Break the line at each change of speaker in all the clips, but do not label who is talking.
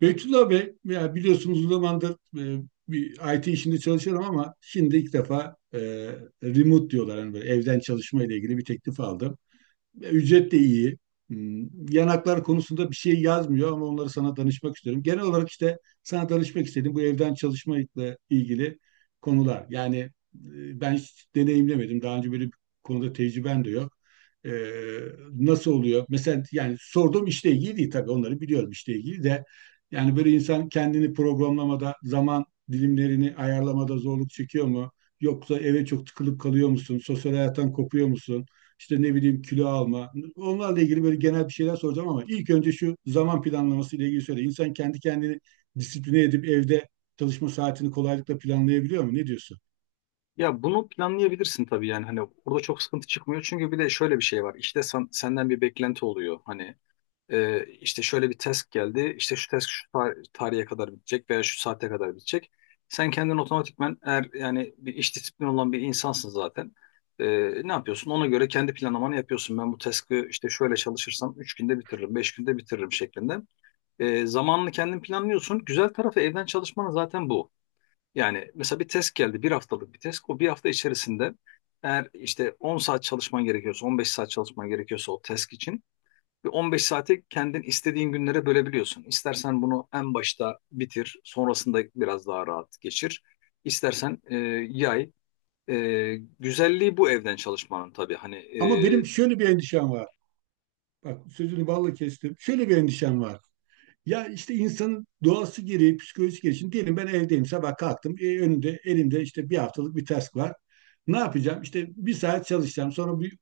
Beytullah Bey, ya biliyorsunuz uzun zamandır bir IT işinde çalışıyorum ama şimdi ilk defa remote diyorlar. Yani böyle evden çalışma ile ilgili bir teklif aldım. Ya, ücret de iyi. Hmm, yanaklar konusunda bir şey yazmıyor ama onları sana danışmak istiyorum. Genel olarak işte sana danışmak istedim bu evden çalışmakla ilgili konular. Yani ben hiç deneyimlemedim. Daha önce böyle bir konuda tecrübem de yok. Ee, nasıl oluyor? Mesela yani sorduğum işle ilgili değil tabii onları biliyorum işle ilgili de. Yani böyle insan kendini programlamada, zaman dilimlerini ayarlamada zorluk çekiyor mu? Yoksa eve çok tıkılıp kalıyor musun? Sosyal hayattan kopuyor musun? İşte ne bileyim kilo alma. Onlarla ilgili böyle genel bir şeyler soracağım ama ilk önce şu zaman planlaması ile ilgili söyle. İnsan kendi kendini disipline edip evde çalışma saatini kolaylıkla planlayabiliyor mu? Ne diyorsun?
Ya bunu planlayabilirsin tabii, yani hani orada çok sıkıntı çıkmıyor, çünkü bir de şöyle bir şey var. İşte senden bir beklenti oluyor. Hani işte şöyle bir test geldi, işte şu test şu tarihe kadar bitecek veya şu saate kadar bitecek. Sen kendin otomatikmen, eğer yani bir iş disiplini olan bir insansın zaten. E, Ne yapıyorsun, ona göre kendi planlamanı yapıyorsun. Ben bu task'ı işte şöyle çalışırsam 3 günde bitiririm, 5 günde bitiririm şeklinde. Zamanını kendin planlıyorsun. Güzel tarafı evden çalışmanın zaten bu. Yani mesela bir test geldi, bir haftalık bir test. O bir hafta içerisinde eğer işte 10 saat çalışman gerekiyorsa, 15 saat çalışman gerekiyorsa o test için bir 15 saati kendin istediğin günlere bölebiliyorsun. İstersen bunu en başta bitir, sonrasında biraz daha rahat geçir. İstersen yay. Güzelliği bu evden çalışmanın tabii. Hani
Ama benim şöyle bir endişem var. Bak sözünü balla kestim. Şöyle bir endişem var. Ya işte insanın doğası gereği, psikolojisi gereği. Şimdi diyelim ben evdeyim, sabah kalktım. E, önümde, elimde işte bir haftalık bir task var. Ne yapacağım? İşte bir saat çalışacağım. Sonra bir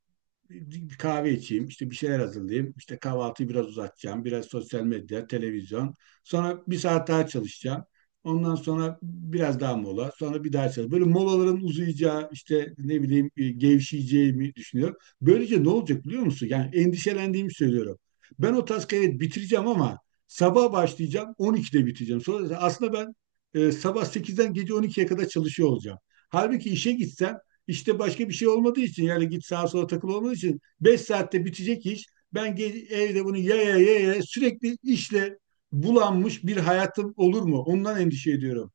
bir kahve içeyim, işte bir şeyler hazırlayayım, işte kahvaltıyı biraz uzatacağım, biraz sosyal medya, televizyon. Sonra bir saat daha çalışacağım. Ondan sonra biraz daha mola, sonra bir daha çalış. Böyle molaların uzayacağı, işte ne bileyim gevşeyeceğimi düşünüyorum. Böylece ne olacak biliyor musun? Yani endişelendiğimi söylüyorum. Ben o taskı evet bitireceğim ama sabah başlayacağım, 12'de biteceğim. Sonra aslında ben sabah sekizden gece 12'ye kadar çalışıyor olacağım. Halbuki işe gitsem işte başka bir şey olmadığı için yani git sağa sola takıl olmadığı için 5 saatte bitecek iş. Ben evde bunu ya sürekli işle bulanmış bir hayatım olur mu? Ondan endişe ediyorum.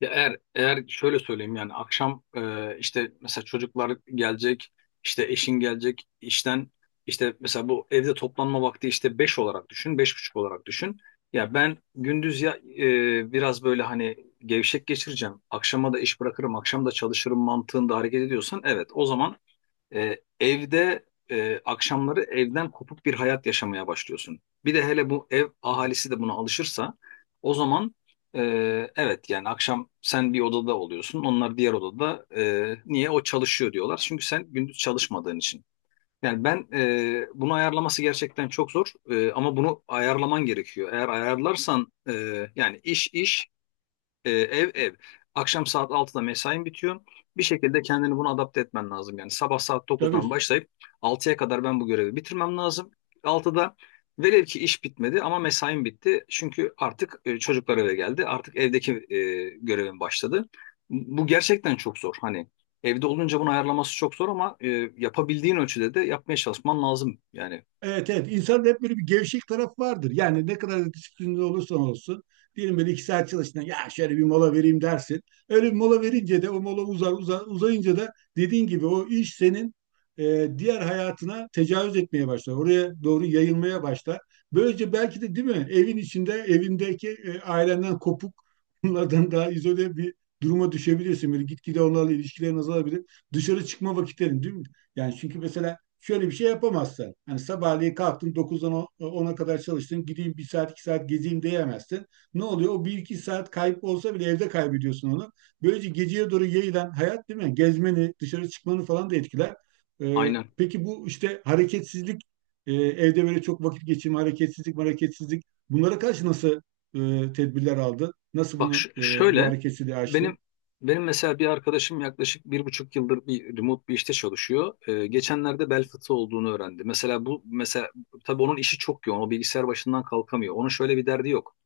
ya eğer şöyle söyleyeyim, yani akşam işte mesela çocuklar gelecek, işte eşin gelecek işten, işte mesela bu evde toplanma vakti işte 5 olarak düşün, 5:30 olarak düşün. Ya ben gündüz ya biraz böyle hani gevşek geçireceğim, akşama da iş bırakırım, akşam da çalışırım mantığında hareket ediyorsan, evet o zaman evde akşamları evden kopuk bir hayat yaşamaya başlıyorsun. Bir de hele bu ev ahalisi de buna alışırsa, o zaman e, evet yani akşam sen bir odada oluyorsun, onlar diğer odada, niye o çalışıyor diyorlar. Çünkü sen gündüz çalışmadığın için. Yani ben bunu ayarlaması gerçekten çok zor. Ama bunu ayarlaman gerekiyor. Eğer ayarlarsan yani iş iş, ev ev. Akşam saat altıda mesain bitiyor. Bir şekilde kendini buna adapte etmen lazım. Yani sabah saat dokuzdan
Tabii.
başlayıp altıya kadar ben bu görevi bitirmem lazım. Altıda velev ki iş bitmedi ama mesain bitti. Çünkü artık çocuklar eve geldi. Artık evdeki görevim başladı. Bu gerçekten çok zor. Hani evde olunca bunu ayarlaması çok zor ama yapabildiğin ölçüde de yapmaya çalışman lazım. Yani
Evet, evet. İnsanda hep böyle bir gevşek taraf vardır. Yani ne kadar da disiplinli olursan olsun. Diyelim böyle iki saat çalıştın. Ya şöyle bir mola vereyim dersin. Öyle bir mola verince de o mola uzar uzayınca da dediğin gibi o iş senin diğer hayatına tecavüz etmeye başlar. Oraya doğru yayılmaya başlar. Böylece belki de değil mi evin içinde evindeki ailenden kopuk bunlardan daha izole bir duruma düşebilirsin. Böyle gitgide onlarla ilişkilerin azalabilir. Dışarı çıkma vakitlerin değil mi? Yani çünkü mesela şöyle bir şey yapamazsın. Hani sabahleyin kalktın dokuzdan ona kadar çalıştın. Gideyim bir saat iki saat gezeyim diyemezsin. Ne oluyor? O bir iki saat kayıp olsa bile evde kaybediyorsun onu. Böylece geceye doğru yayılan hayat değil mi? Gezmeni, dışarı çıkmanı falan da etkiler. Ee,
aynen.
peki bu işte hareketsizlik, evde böyle çok vakit geçirme, hareketsizlik, hareketsizlik. Bunlara karşı nasıl tedbirler aldın? Nasıl
Bak
bunu bu
şöyle,
hareketsizliği
benim
açtın?
benim mesela bir arkadaşım yaklaşık 1,5 yıldır bir remote bir işte çalışıyor. Geçenlerde bel fıtığı olduğunu öğrendi. Mesela bu mesela tabii onun işi çok yoğun. O bilgisayar başından kalkamıyor. Onun şöyle bir derdi yok.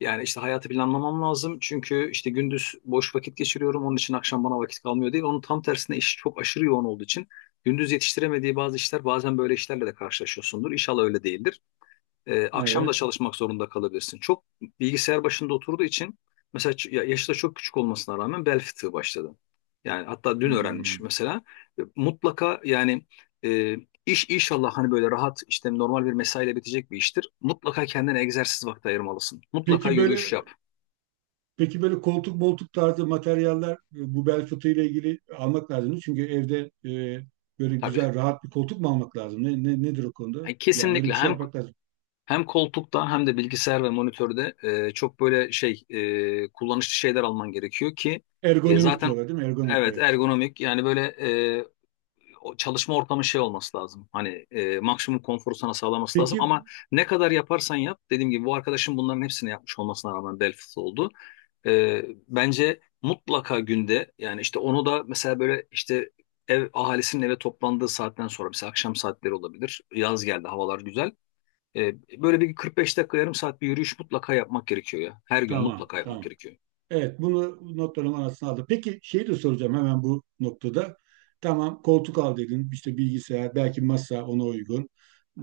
Yani işte hayatı planlamam lazım, çünkü işte gündüz boş vakit geçiriyorum, onun için akşam bana vakit kalmıyor değil. Onun tam tersine işi çok aşırı yoğun olduğu için gündüz yetiştiremediği bazı işler, bazen böyle işlerle de karşılaşıyorsundur. İnşallah öyle değildir. Akşam da
Evet.
çalışmak zorunda kalabilirsin. Çok bilgisayar başında oturduğu için mesela yaşı da çok küçük olmasına rağmen bel fıtığı başladı. Yani hatta dün öğrenmiş
Hmm.
mesela. Mutlaka yani, e, iş inşallah hani böyle rahat, işte normal bir mesaiyle bitecek bir iştir. Mutlaka kendine egzersiz vakti ayırmalısın. Mutlaka
Peki
yürüyüş
böyle
yap.
Peki böyle koltuk moltuk tarzı materyaller bu bel fıtığı ile ilgili almak lazım mı? Çünkü evde e, böyle
Tabii.
güzel rahat bir koltuk mu almak lazım? Nedir o konuda?
Yani
Yani öyle
kesinlikle
bir şey
hem
yapmak lazım.
hem koltukta hem de bilgisayar ve monitörde çok böyle şey, kullanışlı şeyler alman gerekiyor ki.
Ergonomik
Zaten,
diyorlar değil mi? Ergonomik
evet,
evet.
ergonomik. Yani böyle o çalışma ortamı şey olması lazım. Hani maksimum konforu sana sağlaması lazım, ama
Peki
ne kadar yaparsan yap, dediğim gibi bu arkadaşım bunların hepsini yapmış olmasına rağmen bel fıtığı oldu. Bence mutlaka günde, yani işte onu da mesela böyle işte ev ahalisinin eve toplandığı saatten sonra, mesela akşam saatleri olabilir. Yaz geldi, havalar güzel. E, Böyle bir 45 dakika yarım saat bir yürüyüş mutlaka yapmak gerekiyor ya. Her gün
tamam,
mutlaka yapmak
tamam.
gerekiyor.
Evet, bunu notlarım arasına aldım. Peki şeyi de soracağım hemen bu noktada. Tamam koltuk al dedin, işte bilgisayar, belki masa ona uygun.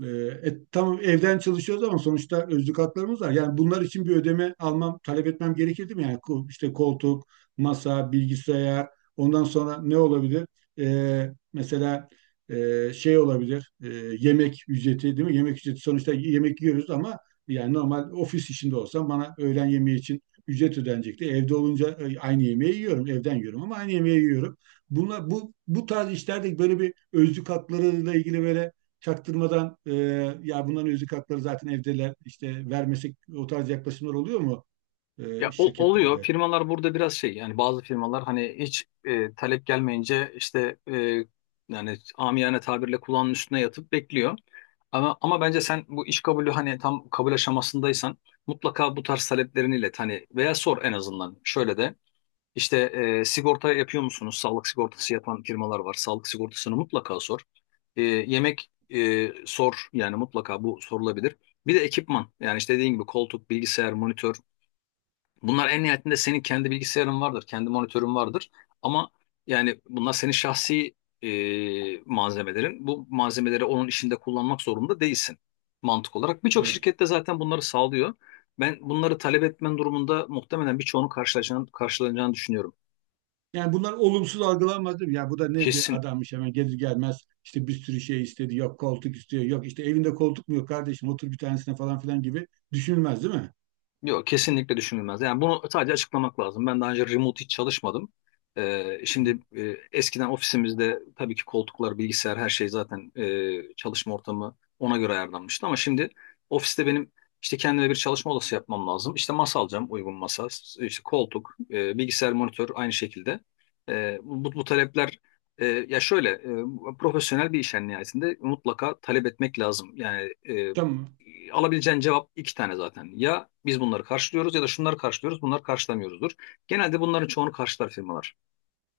Ee, tamam evden çalışıyoruz ama sonuçta özlük haklarımız var. Yani bunlar için bir ödeme almam, talep etmem gerekirdi mi? Yani işte koltuk, masa, bilgisayar, ondan sonra ne olabilir? Mesela şey olabilir, yemek ücreti değil mi? Yemek ücreti sonuçta yemek yiyoruz ama yani normal ofis işinde olsam bana öğlen yemeği için ücret ödenecekti. Evde olunca aynı yemeği yiyorum. Evden yiyorum ama aynı yemeği yiyorum. Bunlar, bu tarz işlerde böyle bir özlük haklarıyla ilgili böyle çaktırmadan ya bunların özlük hakları zaten evdeler işte vermesek o tarz yaklaşımlar oluyor mu
Ya oluyor.
şirketlerde?
Firmalar burada biraz şey, yani bazı firmalar hani hiç talep gelmeyince işte, yani amiyane tabirle kulağının üstüne yatıp bekliyor. Ama bence sen bu iş kabulü, hani tam kabul aşamasındaysan, mutlaka bu tarz taleplerini ilet, hani veya sor en azından. Şöyle de işte sigorta yapıyor musunuz? Sağlık sigortası yapan firmalar var. Sağlık sigortasını mutlaka sor. Yemek sor yani, mutlaka bu sorulabilir. Bir de ekipman, yani işte dediğin gibi koltuk, bilgisayar, monitör. Bunlar en nihayetinde senin kendi bilgisayarın vardır, kendi monitörün vardır. Ama yani bunlar senin şahsi malzemelerin. Bu malzemeleri onun işinde kullanmak zorunda değilsin, mantık olarak. Birçok
Evet.
şirkette zaten bunları sağlıyor. Ben bunları talep etmen durumunda muhtemelen birçoğunu karşılaşacağını, karşılanacağını düşünüyorum.
Yani bunlar olumsuz algılanmaz değil mi? Ya bu da ne bir
Kesin.
adammış hemen gelir gelmez işte bir sürü şey istedi yok koltuk istiyor yok işte evinde koltuk mu yok kardeşim otur bir tanesine falan filan gibi düşünülmez değil mi?
Yok, kesinlikle düşünülmez. Yani bunu sadece açıklamak lazım. Ben daha önce remote hiç çalışmadım.
Hı.
Şimdi eskiden ofisimizde tabii ki koltuklar, bilgisayar, her şey zaten çalışma ortamı ona göre ayarlanmıştı. Ama şimdi ofiste benim işte kendime bir çalışma odası yapmam lazım. İşte masa alacağım, uygun masa, işte koltuk, bilgisayar, monitör aynı şekilde. Bu talepler, ya şöyle profesyonel bir iş, en nihayetinde mutlaka talep etmek lazım. Yani
Tamam.
alabileceğin cevap iki tane zaten. Ya biz bunları karşılıyoruz, ya da şunları karşılıyoruz, bunları karşılamıyoruzdur. Genelde bunların çoğunu karşılar firmalar.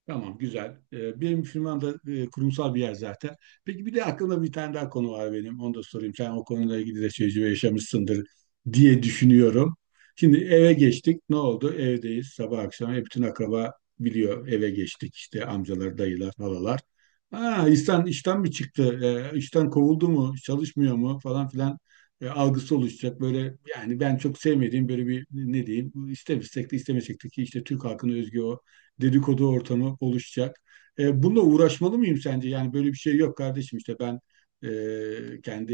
Tamam güzel. Benim firmam da kurumsal bir yer zaten. Peki bir de aklımda bir tane daha konu var benim. Onu da sorayım. Sen o konuyla ilgili de tecrübe yaşamışsındır diye düşünüyorum. Şimdi eve geçtik. Ne oldu? Evdeyiz sabah akşam. Hep bütün akraba biliyor eve geçtik. İşte amcalar, dayılar, halalar. Aa, İhsan işten mi çıktı? İşten kovuldu mu? Çalışmıyor mu? Falan filan algısı oluşacak. Böyle yani ben çok sevmediğim böyle bir ne diyeyim istemesek de ki işte Türk halkının özgü o dedikodu ortamı oluşacak. E, bununla uğraşmalı mıyım sence? Yani böyle bir şey yok kardeşim işte ben kendi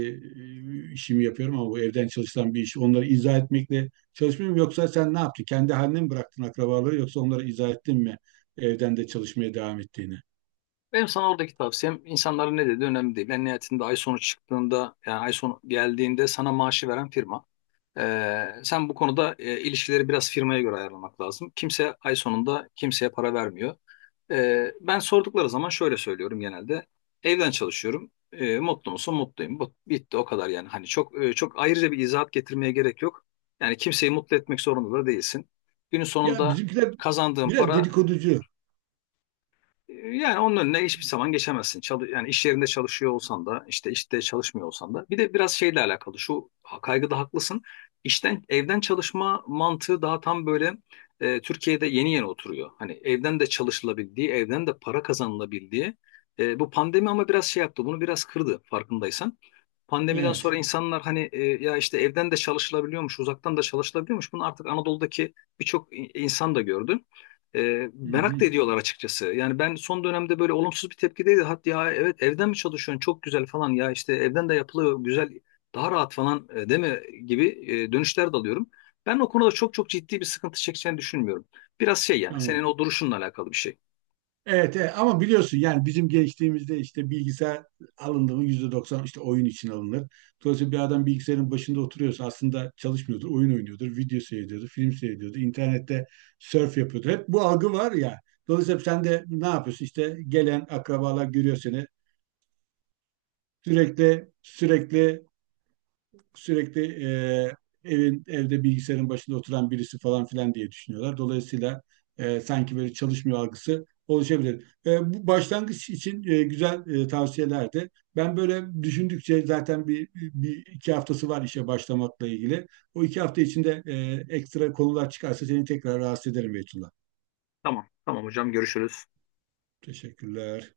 işimi yapıyorum ama bu evden çalışılan bir iş. Onları izah etmekle çalışmıyorum yoksa sen ne yaptın? Kendi haline mi bıraktın akrabaları yoksa onlara izah ettin mi evden de çalışmaya devam ettiğini?
Benim sana oradaki tavsiyem, insanların ne dediği önemli değil. En nihayetinde ay sonu çıktığında, yani ay sonu geldiğinde, sana maaşı veren firma. Sen bu konuda ilişkileri biraz firmaya göre ayarlamak lazım. Kimse ay sonunda kimseye para vermiyor. Ben sordukları zaman şöyle söylüyorum genelde. Evden çalışıyorum. Mutlu musun? Mutluyum. Bu, bitti o kadar yani. Hani çok çok ayrıca bir izahat getirmeye gerek yok. Yani kimseyi mutlu etmek zorunda da değilsin. Günün
Ya
sonunda
bizimkiler
kazandığın
biraz
para,
dedikoducu.
yani onun önüne hiçbir zaman geçemezsin. Yani iş yerinde çalışıyor olsan da, işte çalışmıyor olsan da. Bir de biraz şeyle alakalı. Şu kaygıda haklısın. İşten evden çalışma mantığı daha tam böyle Türkiye'de yeni yeni oturuyor. Hani evden de çalışılabildiği, evden de para kazanılabildiği. Bu pandemi ama biraz şey yaptı. Bunu biraz kırdı farkındaysan. Pandemiden sonra
Evet.
insanlar hani ya işte evden de çalışılabiliyormuş, uzaktan da çalışılabiliyormuş. Bunu artık Anadolu'daki birçok insan da gördü.
Hı
Merak
hı,
da ediyorlar açıkçası. Yani ben son dönemde böyle olumsuz bir tepkideydi. Hatta ya evet, evden mi çalışıyorsun çok güzel falan, ya işte evden de yapılıyor güzel daha rahat falan, değil mi gibi dönüşler de alıyorum. Ben o konuda çok çok ciddi bir sıkıntı çekeceğini düşünmüyorum. Biraz şey, yani senin
tamam.
o duruşunla alakalı bir şey.
Evet, evet, ama biliyorsun yani bizim gençliğimizde işte bilgisayar alındı mı %90 işte oyun için alınır. Dolayısıyla bir adam bilgisayarın başında oturuyorsa aslında çalışmıyordur, oyun oynuyordur, video seyrediyordur, film seyrediyordur, internette surf yapıyordur. Hep bu algı var ya. Dolayısıyla sen de ne yapıyorsun? İşte gelen akrabalar görüyor seni. Sürekli sürekli sürekli evin evde bilgisayarın başında oturan birisi falan filan diye düşünüyorlar. Dolayısıyla sanki böyle çalışmıyor algısı oluşabilir. E, bu başlangıç için güzel tavsiyelerdi. Ben böyle düşündükçe zaten bir iki haftası var işe başlamakla ilgili. O iki hafta içinde ekstra konular çıkarsa seni tekrar rahatsız ederim Beytullah.
Tamam tamam hocam, görüşürüz.
Teşekkürler.